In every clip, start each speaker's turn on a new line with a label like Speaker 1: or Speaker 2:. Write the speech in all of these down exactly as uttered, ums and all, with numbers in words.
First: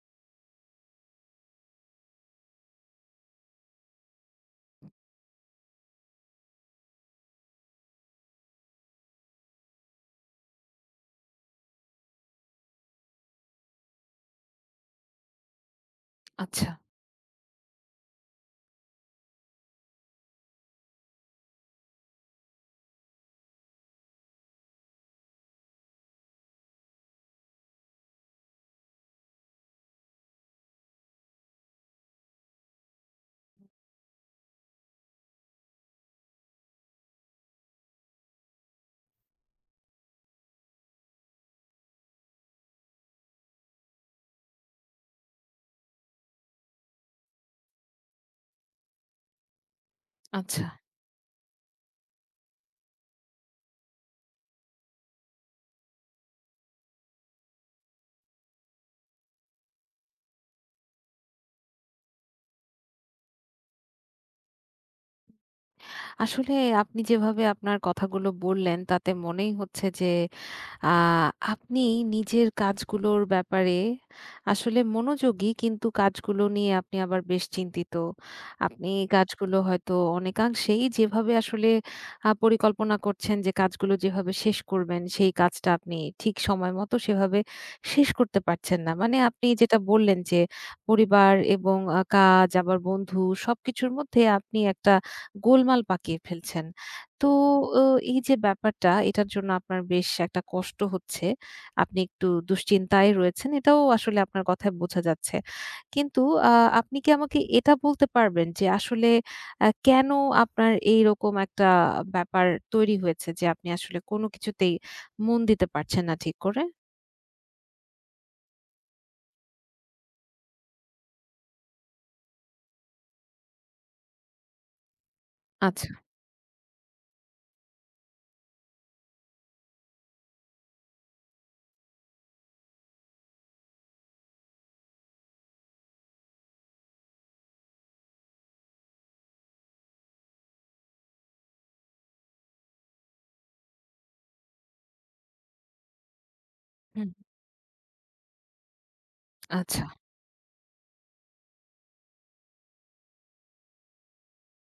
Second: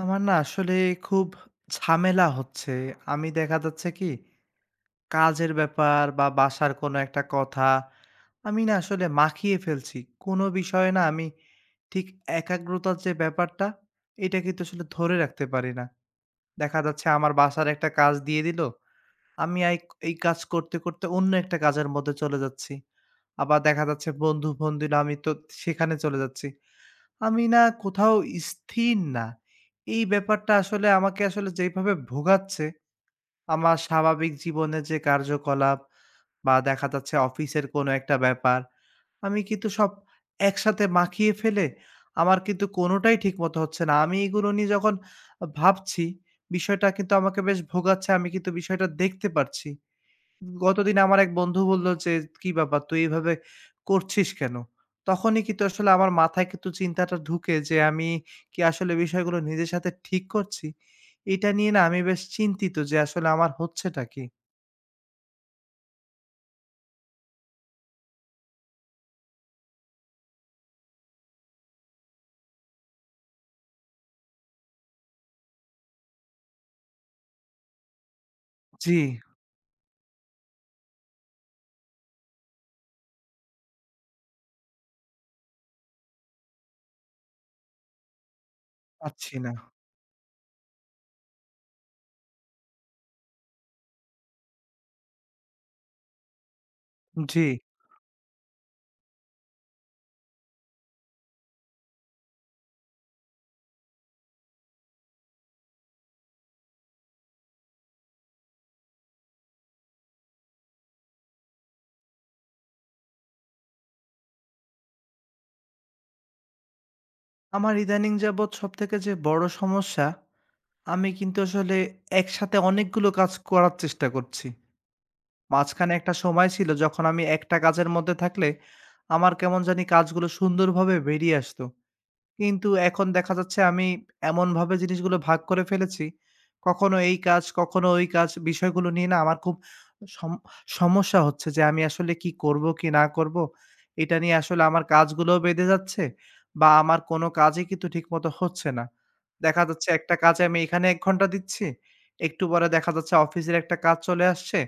Speaker 1: আমার না আসলে খুব ঝামেলা হচ্ছে। আমি দেখা যাচ্ছে কি কাজের ব্যাপার বা বাসার কোনো একটা কথা, আমি না আসলে মাখিয়ে ফেলছি। কোনো বিষয়ে না আমি ঠিক একাগ্রতার যে ব্যাপারটা, এটা কিন্তু আসলে ধরে রাখতে পারি না।
Speaker 2: আচ্ছা,
Speaker 1: দেখা যাচ্ছে আমার বাসার একটা কাজ দিয়ে দিল, আমি আই এই কাজ করতে, করতে অন্য একটা কাজের মধ্যে চলে যাচ্ছি। আবার দেখা যাচ্ছে বন্ধু ফোন দিল, আমি তো সেখানে চলে যাচ্ছি। আমি না কোথাও স্থির না। এই ব্যাপারটা আসলে আমাকে আসলে যেইভাবে ভোগাচ্ছে, আমার স্বাভাবিক জীবনে যে কার্যকলাপ বা দেখা যাচ্ছে অফিসের কোনো একটা ব্যাপার, আমি কিন্তু সব একসাথে মাখিয়ে ফেলে আমার কিন্তু কোনোটাই ঠিকমতো হচ্ছে না। আমি এগুলো নিয়ে যখন আ ভাবছি, বিষয়টা কিন্তু আমাকে বেশ ভোগাচ্ছে। আমি কিন্তু বিষয়টা দেখতে পারছি।
Speaker 2: আচ্ছা।
Speaker 1: গতদিন আমার এক বন্ধু বলল যে, "কি ব্যাপার তুই এভাবে করছিস কেন?" তখনই কিন্তু আসলে আমার মাথায় কিন্তু চিন্তাটা ঢুকে যে, আমি কি আসলে বিষয়গুলো নিজের সাথে ঠিক করছি? এটা নিয়ে না আমি বেশ চিন্তিত যে, আসলে আমার হচ্ছেটা কি?
Speaker 2: আসলে আপনি যেভাবে আপনার কথাগুলো বললেন তাতে মনেই হচ্ছে যে আ আপনি নিজের কাজগুলোর ব্যাপারে আসলে মনোযোগী, কিন্তু কাজগুলো নিয়ে আপনি আবার বেশ চিন্তিত। আপনি
Speaker 1: জি,
Speaker 2: কাজগুলো হয়তো অনেকাংশেই যেভাবে আসলে আ পরিকল্পনা করছেন, যে কাজগুলো যেভাবে শেষ করবেন সেই কাজটা আপনি ঠিক সময় মতো সেভাবে শেষ করতে পারছেন না। মানে
Speaker 1: পারছি
Speaker 2: আপনি
Speaker 1: না।
Speaker 2: যেটা বললেন যে পরিবার এবং আ কাজ, আবার বন্ধু, সবকিছুর মধ্যে আপনি একটা গোলমাল পাকিয়ে ফেলছেন। তো
Speaker 1: জি।
Speaker 2: অ এই যে ব্যাপারটা, এটার জন্য আপনার বেশ একটা কষ্ট হচ্ছে। আপনি একটু দুশ্চিন্তায় রয়েছেন। এটাও আসলে আপনার কথায় বোঝা যাচ্ছে। কিন্তু আ আপনি কি আমাকে এটা বলতে পারবেন যে আসলে আ কেন আপনার এইরকম একটা ব্যাপার তৈরি হয়েছে, যে আপনি আসলে কোনো কিছুতেই মন দিতে পারছেন না ঠিক করে?
Speaker 1: আমার ইদানিং যাবৎ সবথেকে যে বড় সমস্যা, আমি কিন্তু আসলে একসাথে অনেকগুলো কাজ করার চেষ্টা করছি।
Speaker 2: আচ্ছা।
Speaker 1: মাঝখানে একটা সময় ছিল যখন আমি একটা কাজের মধ্যে থাকলে, আমার কেমন জানি কাজগুলো সুন্দরভাবে বেরিয়ে আসতো। কিন্তু এখন দেখা যাচ্ছে আমি এমনভাবে জিনিসগুলো ভাগ করে ফেলেছি, কখনো এই কাজ, কখনো ওই কাজ বিষয়গুলো নিয়ে না আমার খুব সম সমস্যা হচ্ছে যে আমি আসলে কি করব, কি না করব? এটা নিয়ে আসলে আমার কাজগুলোও বেঁধে যাচ্ছে বা আমার
Speaker 2: হুম,
Speaker 1: কোনো কাজই কিন্তু ঠিকমতো হচ্ছে না। দেখা
Speaker 2: আচ্ছা,
Speaker 1: যাচ্ছে একটা কাজে আমি এখানে এক ঘন্টা দিচ্ছি, একটু পরে দেখা যাচ্ছে অফিসের একটা কাজ চলে আসছে,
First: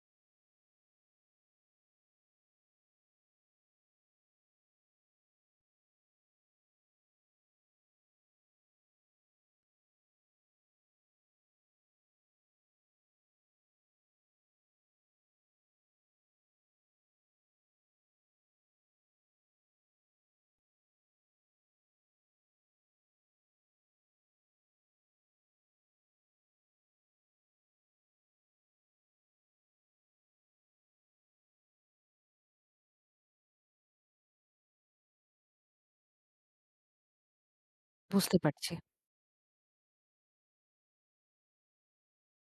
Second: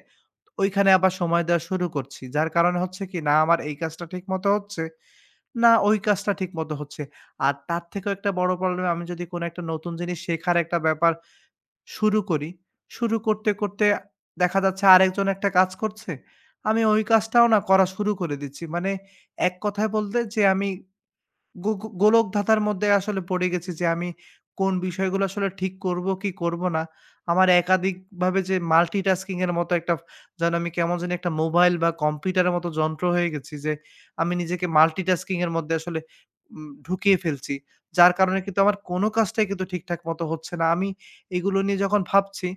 Speaker 1: ওইখানে আবার সময় দেওয়া শুরু করছি। যার কারণে হচ্ছে কি না আমার এই কাজটা ঠিকমতো হচ্ছে না, ওই কাজটা ঠিকমতো হচ্ছে। আর তার থেকেও একটা বড় প্রবলেম আমি যদি কোনো একটা নতুন জিনিস শেখার একটা ব্যাপার শুরু করি, শুরু করতে, করতে দেখা যাচ্ছে আরেকজন একটা কাজ করছে। আমি ওই কাজটাও না করা শুরু করে দিচ্ছি। মানে এক কথায় বলতে যে আমি গো গো গোলকধাঁধার মধ্যে আসলে পড়ে গেছি যে আমি কোন বিষয়গুলো আসলে ঠিক করব কি করব না। আমার একাধিকভাবে যে মাল্টিটাস্কিং এর মতো একটা যেন আমি কেমন জানি একটা মোবাইল বা কম্পিউটারের মতো যন্ত্র হয়ে গেছি যে আমি নিজেকে মাল্টিটাস্কিং এর মধ্যে আসলে উম ঢুকিয়ে ফেলছি। যার
Speaker 2: বুঝতে
Speaker 1: কারণে কিন্তু
Speaker 2: পারছি।
Speaker 1: আমার কোনো কাজটাই কিন্তু ঠিকঠাক মতো হচ্ছে না। আমি এগুলো নিয়ে যখন ভাবছি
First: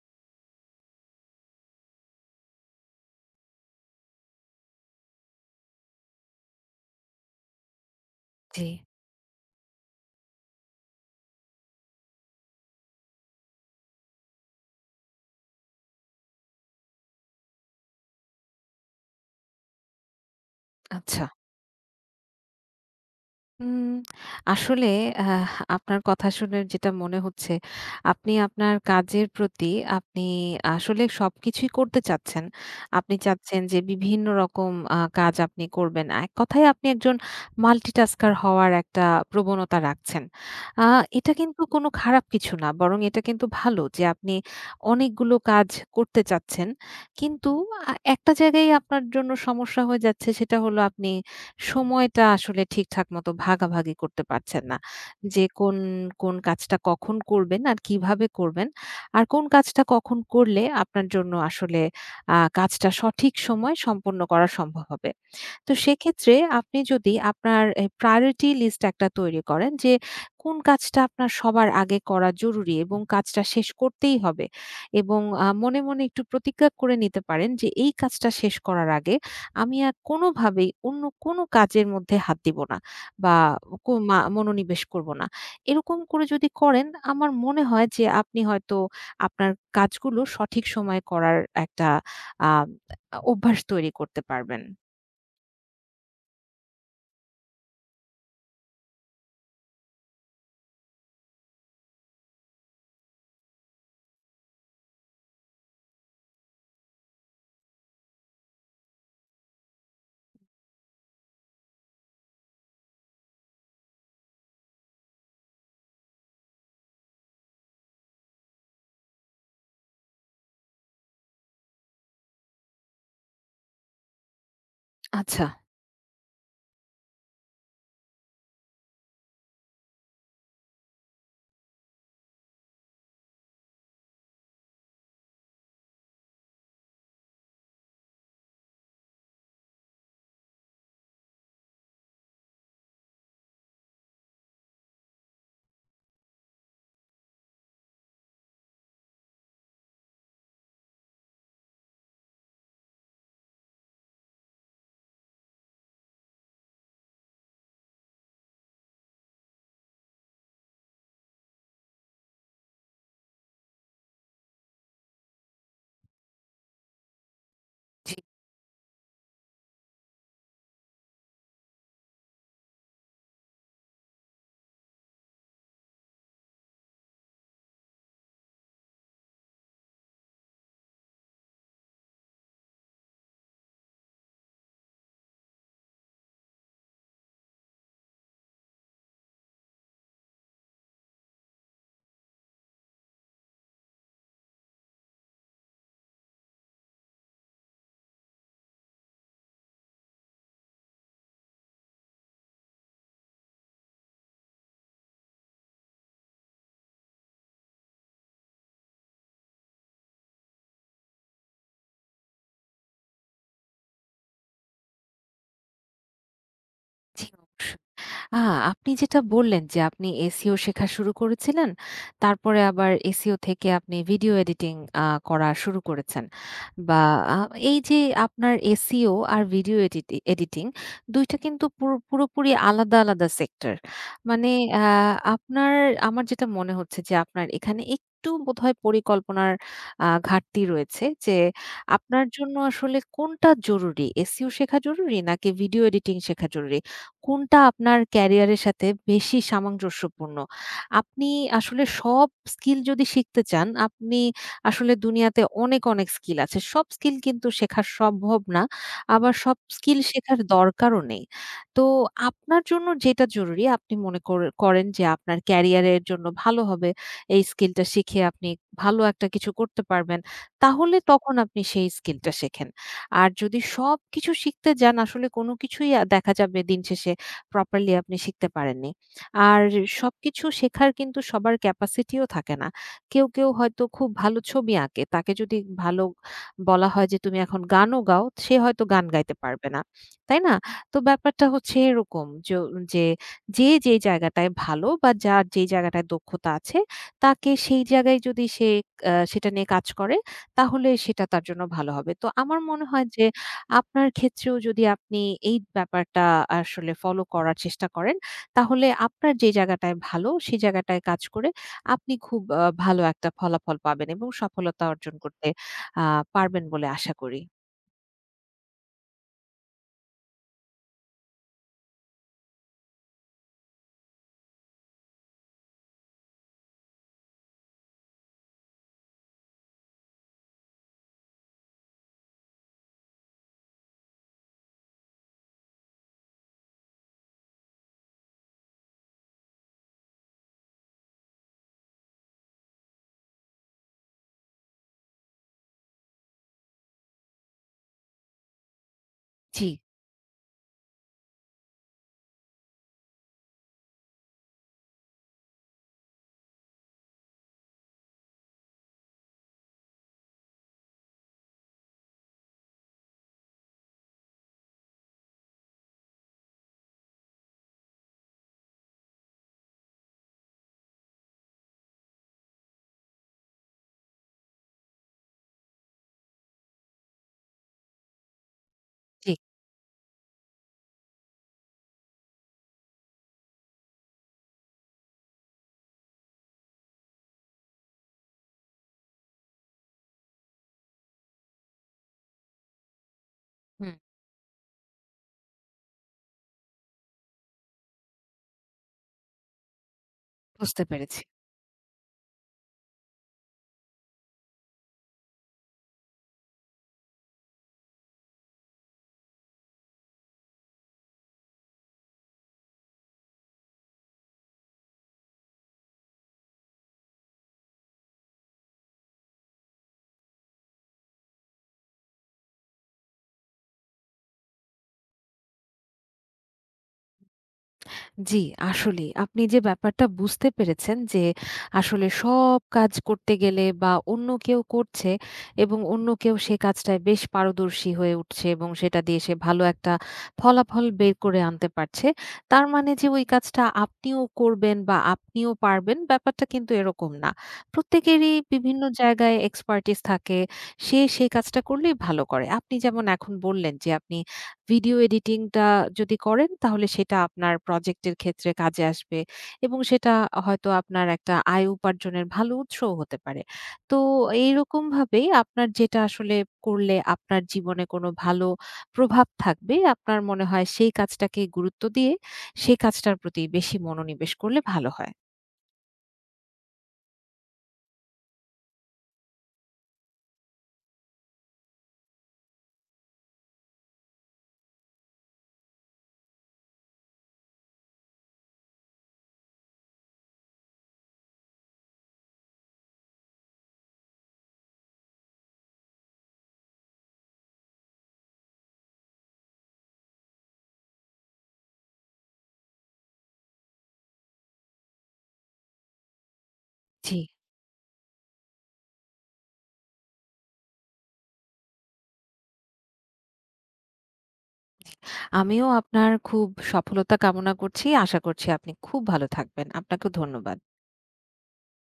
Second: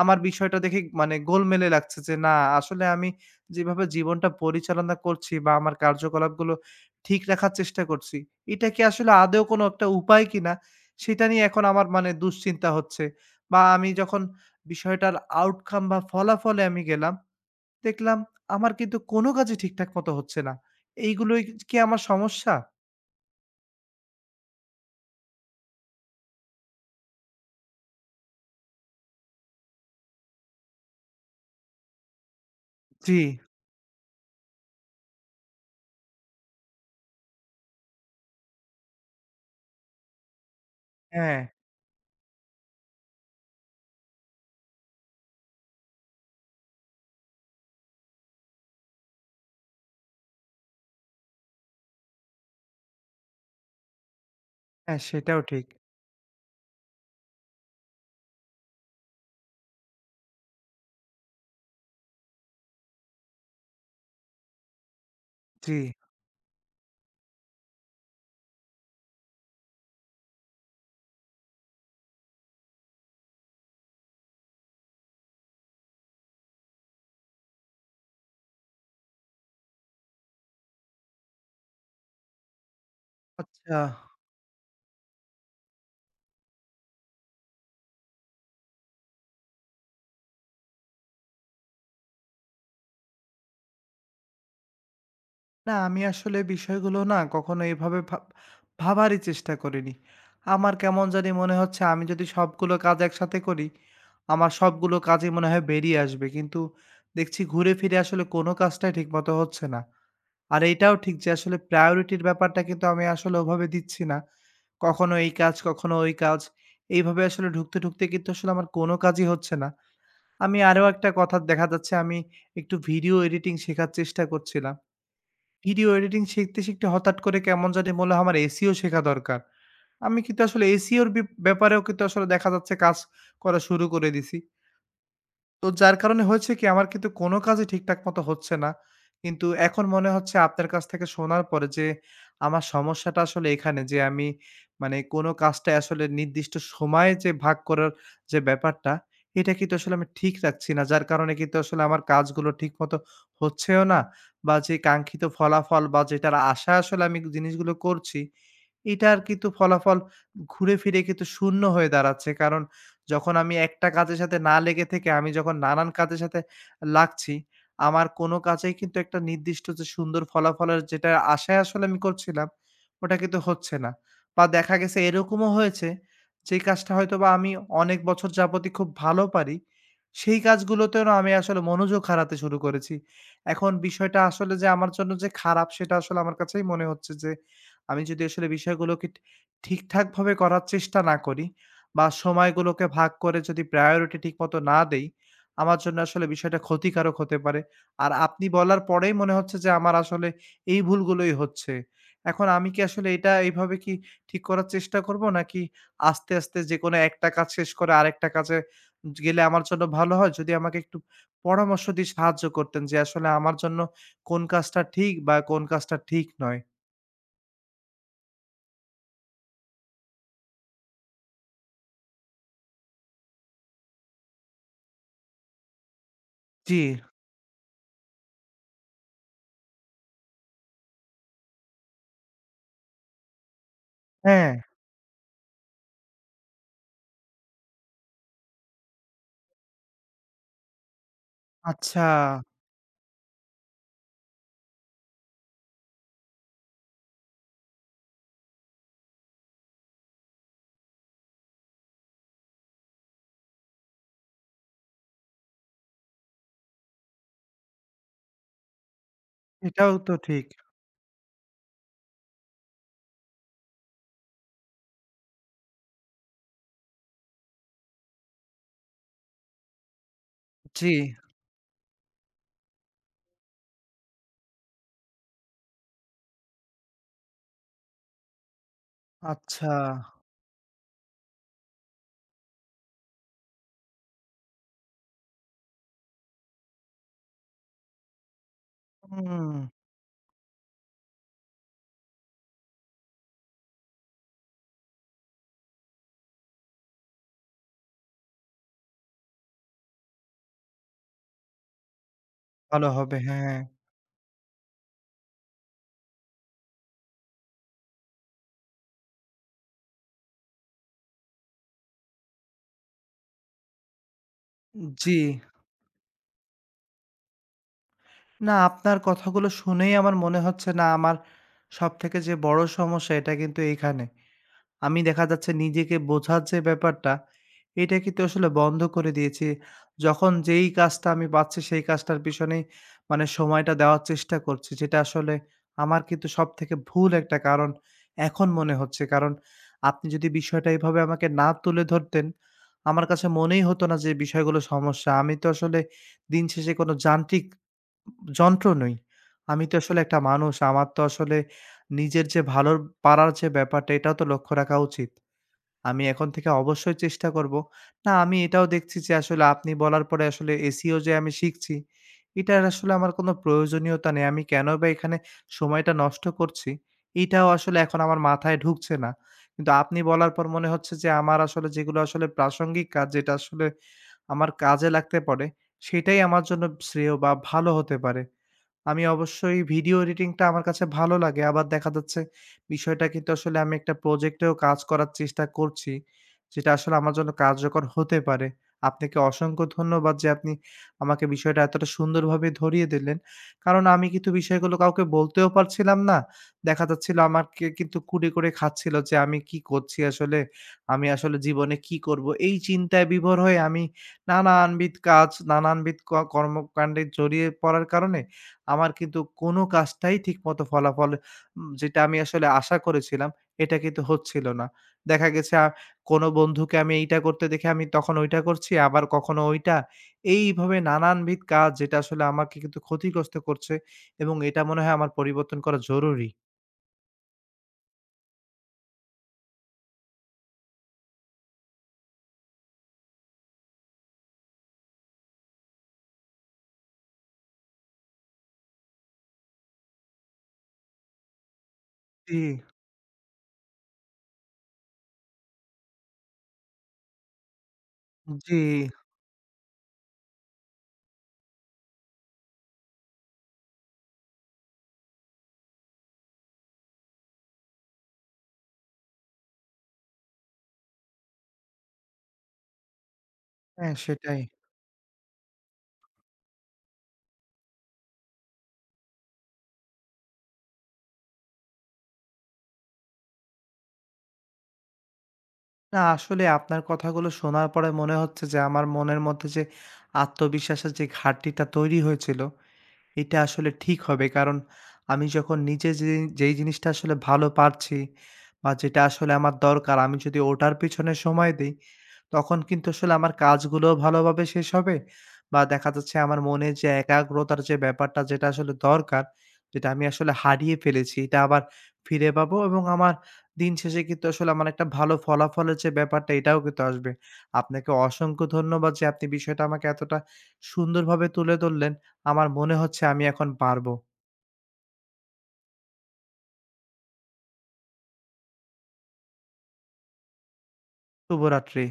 Speaker 1: আমার বিষয়টা দেখে মানে গোলমেলে লাগছে যে না আসলে আমি যেভাবে জীবনটা পরিচালনা করছি বা আমার কার্যকলাপগুলো ঠিক রাখার চেষ্টা করছি।
Speaker 2: জি,
Speaker 1: এটা কি আসলে আদৌ কোনো একটা উপায় কিনা? সেটা নিয়ে এখন আমার মানে দুশ্চিন্তা হচ্ছে। বা আমি যখন বিষয়টার আউটকাম বা ফলাফলে আমি গেলাম, দেখলাম আমার কিন্তু কোনো কাজই ঠিকঠাক মতো হচ্ছে না।
Speaker 2: আচ্ছা।
Speaker 1: এইগুলোই কি আমার সমস্যা?
Speaker 2: উম আসলে আহ আপনার কথা শুনে যেটা মনে হচ্ছে, আপনি আপনার কাজের প্রতি, আপনি আসলে সবকিছুই করতে চাচ্ছেন।
Speaker 1: জি,
Speaker 2: আপনি চাচ্ছেন যে বিভিন্ন রকম আ কাজ আপনি করবেন। এক কথায় আপনি একজন মাল্টিটাস্কার হওয়ার একটা প্রবণতা রাখছেন। আ এটা
Speaker 1: হ্যাঁ,
Speaker 2: কিন্তু কোনো খারাপ কিছু না। বরং এটা কিন্তু ভালো যে আপনি অনেকগুলো কাজ করতে চাচ্ছেন। কিন্তু আ একটা জায়গায় আপনার জন্য সমস্যা হয়ে যাচ্ছে, সেটা হলো আপনি সময়টা আসলে ঠিকঠাক মতো ভাগাভাগি করতে পারছেন না।
Speaker 1: হ্যাঁ সেটাও
Speaker 2: যে
Speaker 1: ঠিক।
Speaker 2: কোন, কোন কাজটা কখন করবেন আর কিভাবে করবেন। আর কোন কাজটা কখন করলে আপনার জন্য আসলে আ কাজটা সঠিক সময়ে সম্পন্ন করা সম্ভব হবে। তো
Speaker 1: জি,
Speaker 2: সেক্ষেত্রে আপনি যদি আপনার এ প্রায়োরিটি লিস্ট একটা তৈরি করেন যে কোন কাজটা আপনার সবার আগে করা জরুরি এবং কাজটা শেষ করতেই হবে, এবং আ মনে, মনে একটু প্রতিজ্ঞা করে নিতে পারেন যে এই কাজটা শেষ করার আগে আমি আর কোনোভাবেই অন্য কোনো কাজের মধ্যে হাত দিব না বা
Speaker 1: আচ্ছা।
Speaker 2: কো মা মনোনিবেশ করব না। এরকম করে যদি করেন, আমার মনে হয় যে আপনি হয়তো আপনার কাজগুলো সঠিক সময়ে করার একটা আ অভ্যাস তৈরি করতে পারবেন।
Speaker 1: না, আমি আসলে বিষয়গুলো না কখনো এভাবে ভাব ভাবারই চেষ্টা করিনি। আমার কেমন জানি মনে হচ্ছে আমি যদি সবগুলো কাজ একসাথে করি, আমার সবগুলো কাজই মনে হয় বেরিয়ে আসবে। কিন্তু দেখছি ঘুরে ফিরে আসলে কোনো কাজটাই ঠিকমতো হচ্ছে না। আর এইটাও ঠিক যে আসলে প্রায়োরিটির ব্যাপারটা কিন্তু আমি আসলে ওভাবে দিচ্ছি না। কখনো এই কাজ, কখনো ওই কাজ। এইভাবে আসলে ঢুকতে, ঢুকতে কিন্তু আসলে আমার কোনো কাজই হচ্ছে না। আমি আরো একটা কথা দেখা যাচ্ছে আমি একটু ভিডিও এডিটিং শেখার চেষ্টা করছিলাম।
Speaker 2: আচ্ছা।
Speaker 1: ভিডিও এডিটিং শিখতে, শিখতে হঠাৎ করে কেমন জানি মনে হয় আমার এসইও শেখা দরকার। আমি কিন্তু আসলে এসইও র বিপ ব্যাপারেও কিন্তু আসলে দেখা যাচ্ছে কাজ করা শুরু করে দিছি। তো যার কারণে হয়েছে কি আমার কিন্তু কোনো কাজই ঠিকঠাক মতো হচ্ছে না। কিন্তু এখন মনে হচ্ছে আপনার কাছ থেকে শোনার পরে যে আমার সমস্যাটা আসলে এখানে যে আমি মানে কোনো কাজটা আসলে নির্দিষ্ট সময়ে যে ভাগ করার যে ব্যাপারটা, এটা কিন্তু আসলে আমি ঠিক রাখছি না। যার কারণে কিন্তু আসলে আমার কাজগুলো ঠিকমতো হচ্ছেও না বা যে কাঙ্ক্ষিত ফলাফল বা যেটার আশা আসলে আমি জিনিসগুলো করছি, এটার কিন্তু ফলাফল ঘুরে ফিরে কিন্তু শূন্য হয়ে দাঁড়াচ্ছে। কারণ যখন আমি একটা কাজের সাথে না লেগে থেকে আমি যখন নানান কাজের সাথে লাগছি, আমার কোনো কাজেই কিন্তু একটা নির্দিষ্ট যে সুন্দর ফলাফলের যেটা আশায় আসলে আমি করছিলাম, ওটা কিন্তু হচ্ছে না। বা দেখা গেছে এরকমও হয়েছে, যেই কাজটা হয়তোবা আমি অনেক বছর যাবতই খুব ভালো পারি, সেই কাজগুলোতেও না আমি আসলে মনোযোগ হারাতে শুরু করেছি। এখন বিষয়টা আসলে যে আমার জন্য যে খারাপ, সেটা আসলে আমার কাছেই মনে হচ্ছে যে, আমি যদি আসলে বিষয়গুলোকে ঠি ঠিকঠাকভাবে করার চেষ্টা না করি, বা সময়গুলোকে ভাগ করে যদি priority ঠিক মতো না দেই, আমার জন্য আসলে বিষয়টা ক্ষতিকারক হতে পারে। আর আপনি বলার পরেই মনে হচ্ছে যে আমার আসলে এই ভুলগুলোই হচ্ছে। এখন আমি কি আসলে এটা এইভাবে কি ঠিক করার চেষ্টা করব? নাকি আস্তে, আস্তে যেকোনো একটা কাজ শেষ করে আরেকটা কাজে গেলে আমার জন্য ভালো হয়? যদি আমাকে একটু পরামর্শ দিয়ে সাহায্য করতেন যে আসলে আমার জন্য কোন কাজটা ঠিক বা কোন কাজটা ঠিক নয়।
Speaker 2: জি, অবশ্যই। আ আপনি যেটা বললেন যে আপনি এস ই ও শেখা শুরু করেছিলেন। তারপরে আবার এস ই ও থেকে আপনি ভিডিও এডিটিং আ করা শুরু করেছেন।
Speaker 1: জি,
Speaker 2: বা আ এই যে আপনার এস ই ও আর ভিডিও এডিটি এডিটিং দুই টা কিন্তু পুরো পুরোপুরি আলাদা, আলাদা সেক্টর। মানে
Speaker 1: হ্যাঁ,
Speaker 2: আ আপনার, আমার যেটা মনে হচ্ছে যে আপনার এখানে একটু বোধহয় পরিকল্পনার আ ঘাটতি রয়েছে, যে
Speaker 1: আচ্ছা,
Speaker 2: আপনার জন্য আসলে কোনটা জরুরি? এস ই ও শেখা জরুরি নাকি ভিডিও এডিটিং শেখা জরুরি? কোনটা আপনার ক্যারিয়ারের সাথে বেশি সামঞ্জস্যপূর্ণ? আপনি আসলে সব স্কিল যদি শিখতে চান, আপনি আসলে দুনিয়াতে অনেক, অনেক স্কিল আছে। সব স্কিল কিন্তু শেখা সম্ভব না। আবার সব
Speaker 1: এটাও
Speaker 2: স্কিল
Speaker 1: তো
Speaker 2: শেখার
Speaker 1: ঠিক।
Speaker 2: দরকারও নেই। তো আপনার জন্য যেটা জরুরি, আপনি মনে কর করেন যে আপনার ক্যারিয়ারের জন্য ভালো হবে, এই স্কিলটা শিখে আপনি ভালো একটা কিছু করতে পারবেন,
Speaker 1: জি,
Speaker 2: তাহলে তখন আপনি সেই স্কিলটা শেখেন। আর যদি সবকিছু শিখতে যান, আসলে কোনো কিছুই আ দেখা যাবে দিন শেষে প্রপারলি আপনি শিখতে পারেননি। আর
Speaker 1: আচ্ছা।
Speaker 2: সবকিছু শেখার কিন্তু সবার ক্যাপাসিটিও থাকে না। কেউ, কেউ হয়তো খুব ভালো ছবি আঁকে। তাকে যদি ভালো বলা হয় যে, "তুমি এখন গানও গাও," সে হয়তো গান গাইতে
Speaker 1: হুম,
Speaker 2: পারবে না। তাই না? তো ব্যাপারটা হচ্ছে এরকম যো যে, যে যেই জায়গাটায় ভালো বা যার যেই জায়গাটায় দক্ষতা আছে, তাকে সেই জায়গায় যদি সে আ সেটা নিয়ে কাজ করে, তাহলে সেটা তার জন্য ভালো হবে। তো আমার মনে
Speaker 1: ভালো
Speaker 2: হয়
Speaker 1: হবে।
Speaker 2: যে
Speaker 1: হ্যাঁ,
Speaker 2: আপনার ক্ষেত্রেও যদি আপনি এই ব্যাপারটা আসলে ফলো করার চেষ্টা করেন, তাহলে আপনার যে জায়গাটায় ভালো, সেই জায়গাটায় কাজ করে আপনি খুব আ ভালো একটা ফলাফল পাবেন এবং সফলতা
Speaker 1: জি।
Speaker 2: অর্জন করতে আ পারবেন বলে আশা করি।
Speaker 1: না আপনার কথাগুলো শুনেই আমার মনে হচ্ছে না আমার সবথেকে যে বড় সমস্যা এটা কিন্তু এইখানে। আমি দেখা যাচ্ছে নিজেকে বোঝার যে ব্যাপারটা, এটা কিন্তু আসলে বন্ধ করে দিয়েছি। যখন যেই কাজটা আমি পাচ্ছি সেই কাজটার পিছনেই মানে সময়টা দেওয়ার চেষ্টা করছি। যেটা আসলে আমার কিন্তু সবথেকে ভুল একটা কারণ এখন মনে হচ্ছে। কারণ আপনি যদি বিষয়টা এভাবে আমাকে না তুলে ধরতেন, আমার কাছে মনেই হতো না যে বিষয়গুলো সমস্যা। আমি তো আসলে দিন শেষে কোনো যান্ত্রিক যন্ত্র নই। আমি
Speaker 2: জি,
Speaker 1: তো আসলে একটা মানুষ। আমার তো আসলে নিজের যে ভালো পারার যে ব্যাপারটা এটাও তো লক্ষ্য রাখা উচিত। আমি এখন থেকে অবশ্যই চেষ্টা করব। না, আমি এটাও দেখছি যে আসলে আপনি বলার পরে আসলে এস ই ও যে আমি শিখছি, এটার আসলে আমার কোনো প্রয়োজনীয়তা নেই। আমি কেনই বা এখানে সময়টা নষ্ট করছি? এটাও আসলে এখন আমার মাথায় ঢুকছে না। কিন্তু আপনি বলার পর মনে হচ্ছে যে আমার আসলে যেগুলো আসলে প্রাসঙ্গিক কাজ, যেটা আসলে আমার কাজে লাগতে পারে, সেটাই আমার জন্য শ্রেয় বা ভালো হতে পারে। আমি
Speaker 2: জি।
Speaker 1: অবশ্যই ভিডিও এডিটিংটা আমার কাছে ভালো লাগে। আবার দেখা যাচ্ছে বিষয়টা কিন্তু আসলে আমি একটা প্রজেক্টেও কাজ করার চেষ্টা করছি। যেটা আসলে আমার জন্য কার্যকর হতে পারে। আপনাকে অসংখ্য ধন্যবাদ যে আপনি আমাকে বিষয়টা এতটা সুন্দরভাবে ধরিয়ে দিলেন। কারণ
Speaker 2: হুম,
Speaker 1: আমি কিন্তু বিষয়গুলো কাউকে বলতেও পারছিলাম না। দেখা যাচ্ছিল আমাকে কিন্তু কুরে, কুরে খাচ্ছিল যে আমি কি করছি আসলে?
Speaker 2: বুঝতে
Speaker 1: আমি
Speaker 2: পেরেছি।
Speaker 1: আসলে জীবনে কি করব? এই চিন্তায় বিভোর হয়ে আমি নানানবিধ কাজ, নানানবিধ ক কর্মকাণ্ডে জড়িয়ে পড়ার কারণে আমার কিন্তু কোনো কাজটাই ঠিকমতো ফলাফল উম যেটা আমি আসলে আশা করেছিলাম, এটা কিন্তু হচ্ছিল না। দেখা গেছে আ কোনো বন্ধুকে আমি এইটা করতে দেখে আমি তখন ওইটা করছি, আবার কখনো ওইটা। এইভাবে নানানবিধ কাজ যেটা আসলে আমাকে কিন্তু ক্ষতিগ্রস্ত করছে এবং এটা মনে হয় আমার পরিবর্তন করা জরুরি।
Speaker 2: জি, আসলেই। আপনি যে ব্যাপারটা বুঝতে পেরেছেন, যে আসলে সব কাজ করতে গেলে বা অন্য কেউ করছে এবং অন্য কেউ সে কাজটায় বেশ পারদর্শী হয়ে উঠছে এবং সেটা দিয়ে সে ভালো একটা ফলাফল বের করে আনতে পারছে,
Speaker 1: জি,
Speaker 2: তার মানে যে ওই কাজটা আপনিও করবেন বা আপনিও পারবেন, ব্যাপারটা কিন্তু এরকম না। প্রত্যেকেরই
Speaker 1: জি।
Speaker 2: বিভিন্ন জায়গায় expertise থাকে। সে সেই কাজটা করলেই ভালো করে। আপনি যেমন এখন বললেন যে আপনি ভিডিও এডিটিংটা যদি করেন তাহলে সেটা আপনার প্রজেক্টের ক্ষেত্রে কাজে আসবে এবং সেটা হয়তো আপনার একটা আয় উপার্জনের ভালো উৎসও হতে পারে।
Speaker 1: হ্যাঁ,
Speaker 2: তো
Speaker 1: সেটাই।
Speaker 2: এইরকম ভাবেই আপনার যেটা আসলে করলে আপনার জীবনে কোনো ভালো প্রভাব থাকবে, আপনার মনে হয় সেই কাজটাকে গুরুত্ব দিয়ে সেই কাজটার প্রতি বেশি মনোনিবেশ করলে ভালো হয়।
Speaker 1: না আসলে আপনার কথাগুলো শোনার পরে মনে হচ্ছে যে আমার মনের মধ্যে যে আত্মবিশ্বাসের যে ঘাটতিটা তৈরি হয়েছিল এটা আসলে ঠিক হবে। কারণ আমি যখন নিজে যে যেই জিনিসটা আসলে ভালো পারছি বা যেটা আসলে আমার দরকার, আমি যদি ওটার পিছনে সময় দেই, তখন কিন্তু আসলে আমার কাজগুলোও ভালোভাবে শেষ হবে। বা দেখা যাচ্ছে আমার মনে যে একাগ্রতার যে ব্যাপারটা যেটা আসলে দরকার, যেটা আমি আসলে হারিয়ে ফেলেছি, এটা আবার ফিরে পাবো এবং আমার দিন শেষে কিন্তু আসলে আমার একটা ভালো ফলাফলের যে ব্যাপারটা, এটাও কিন্তু আসবে।
Speaker 2: জি,
Speaker 1: আপনাকে অসংখ্য ধন্যবাদ যে আপনি বিষয়টা আমাকে এতটা সুন্দরভাবে তুলে ধরলেন। আমার মনে হচ্ছে আমি এখন পারবো।
Speaker 2: আমিও আপনার খুব সফলতা কামনা করছি। আশা করছি আপনি খুব ভালো থাকবেন। আপনাকেও ধন্যবাদ।
Speaker 1: শুভরাত্রি।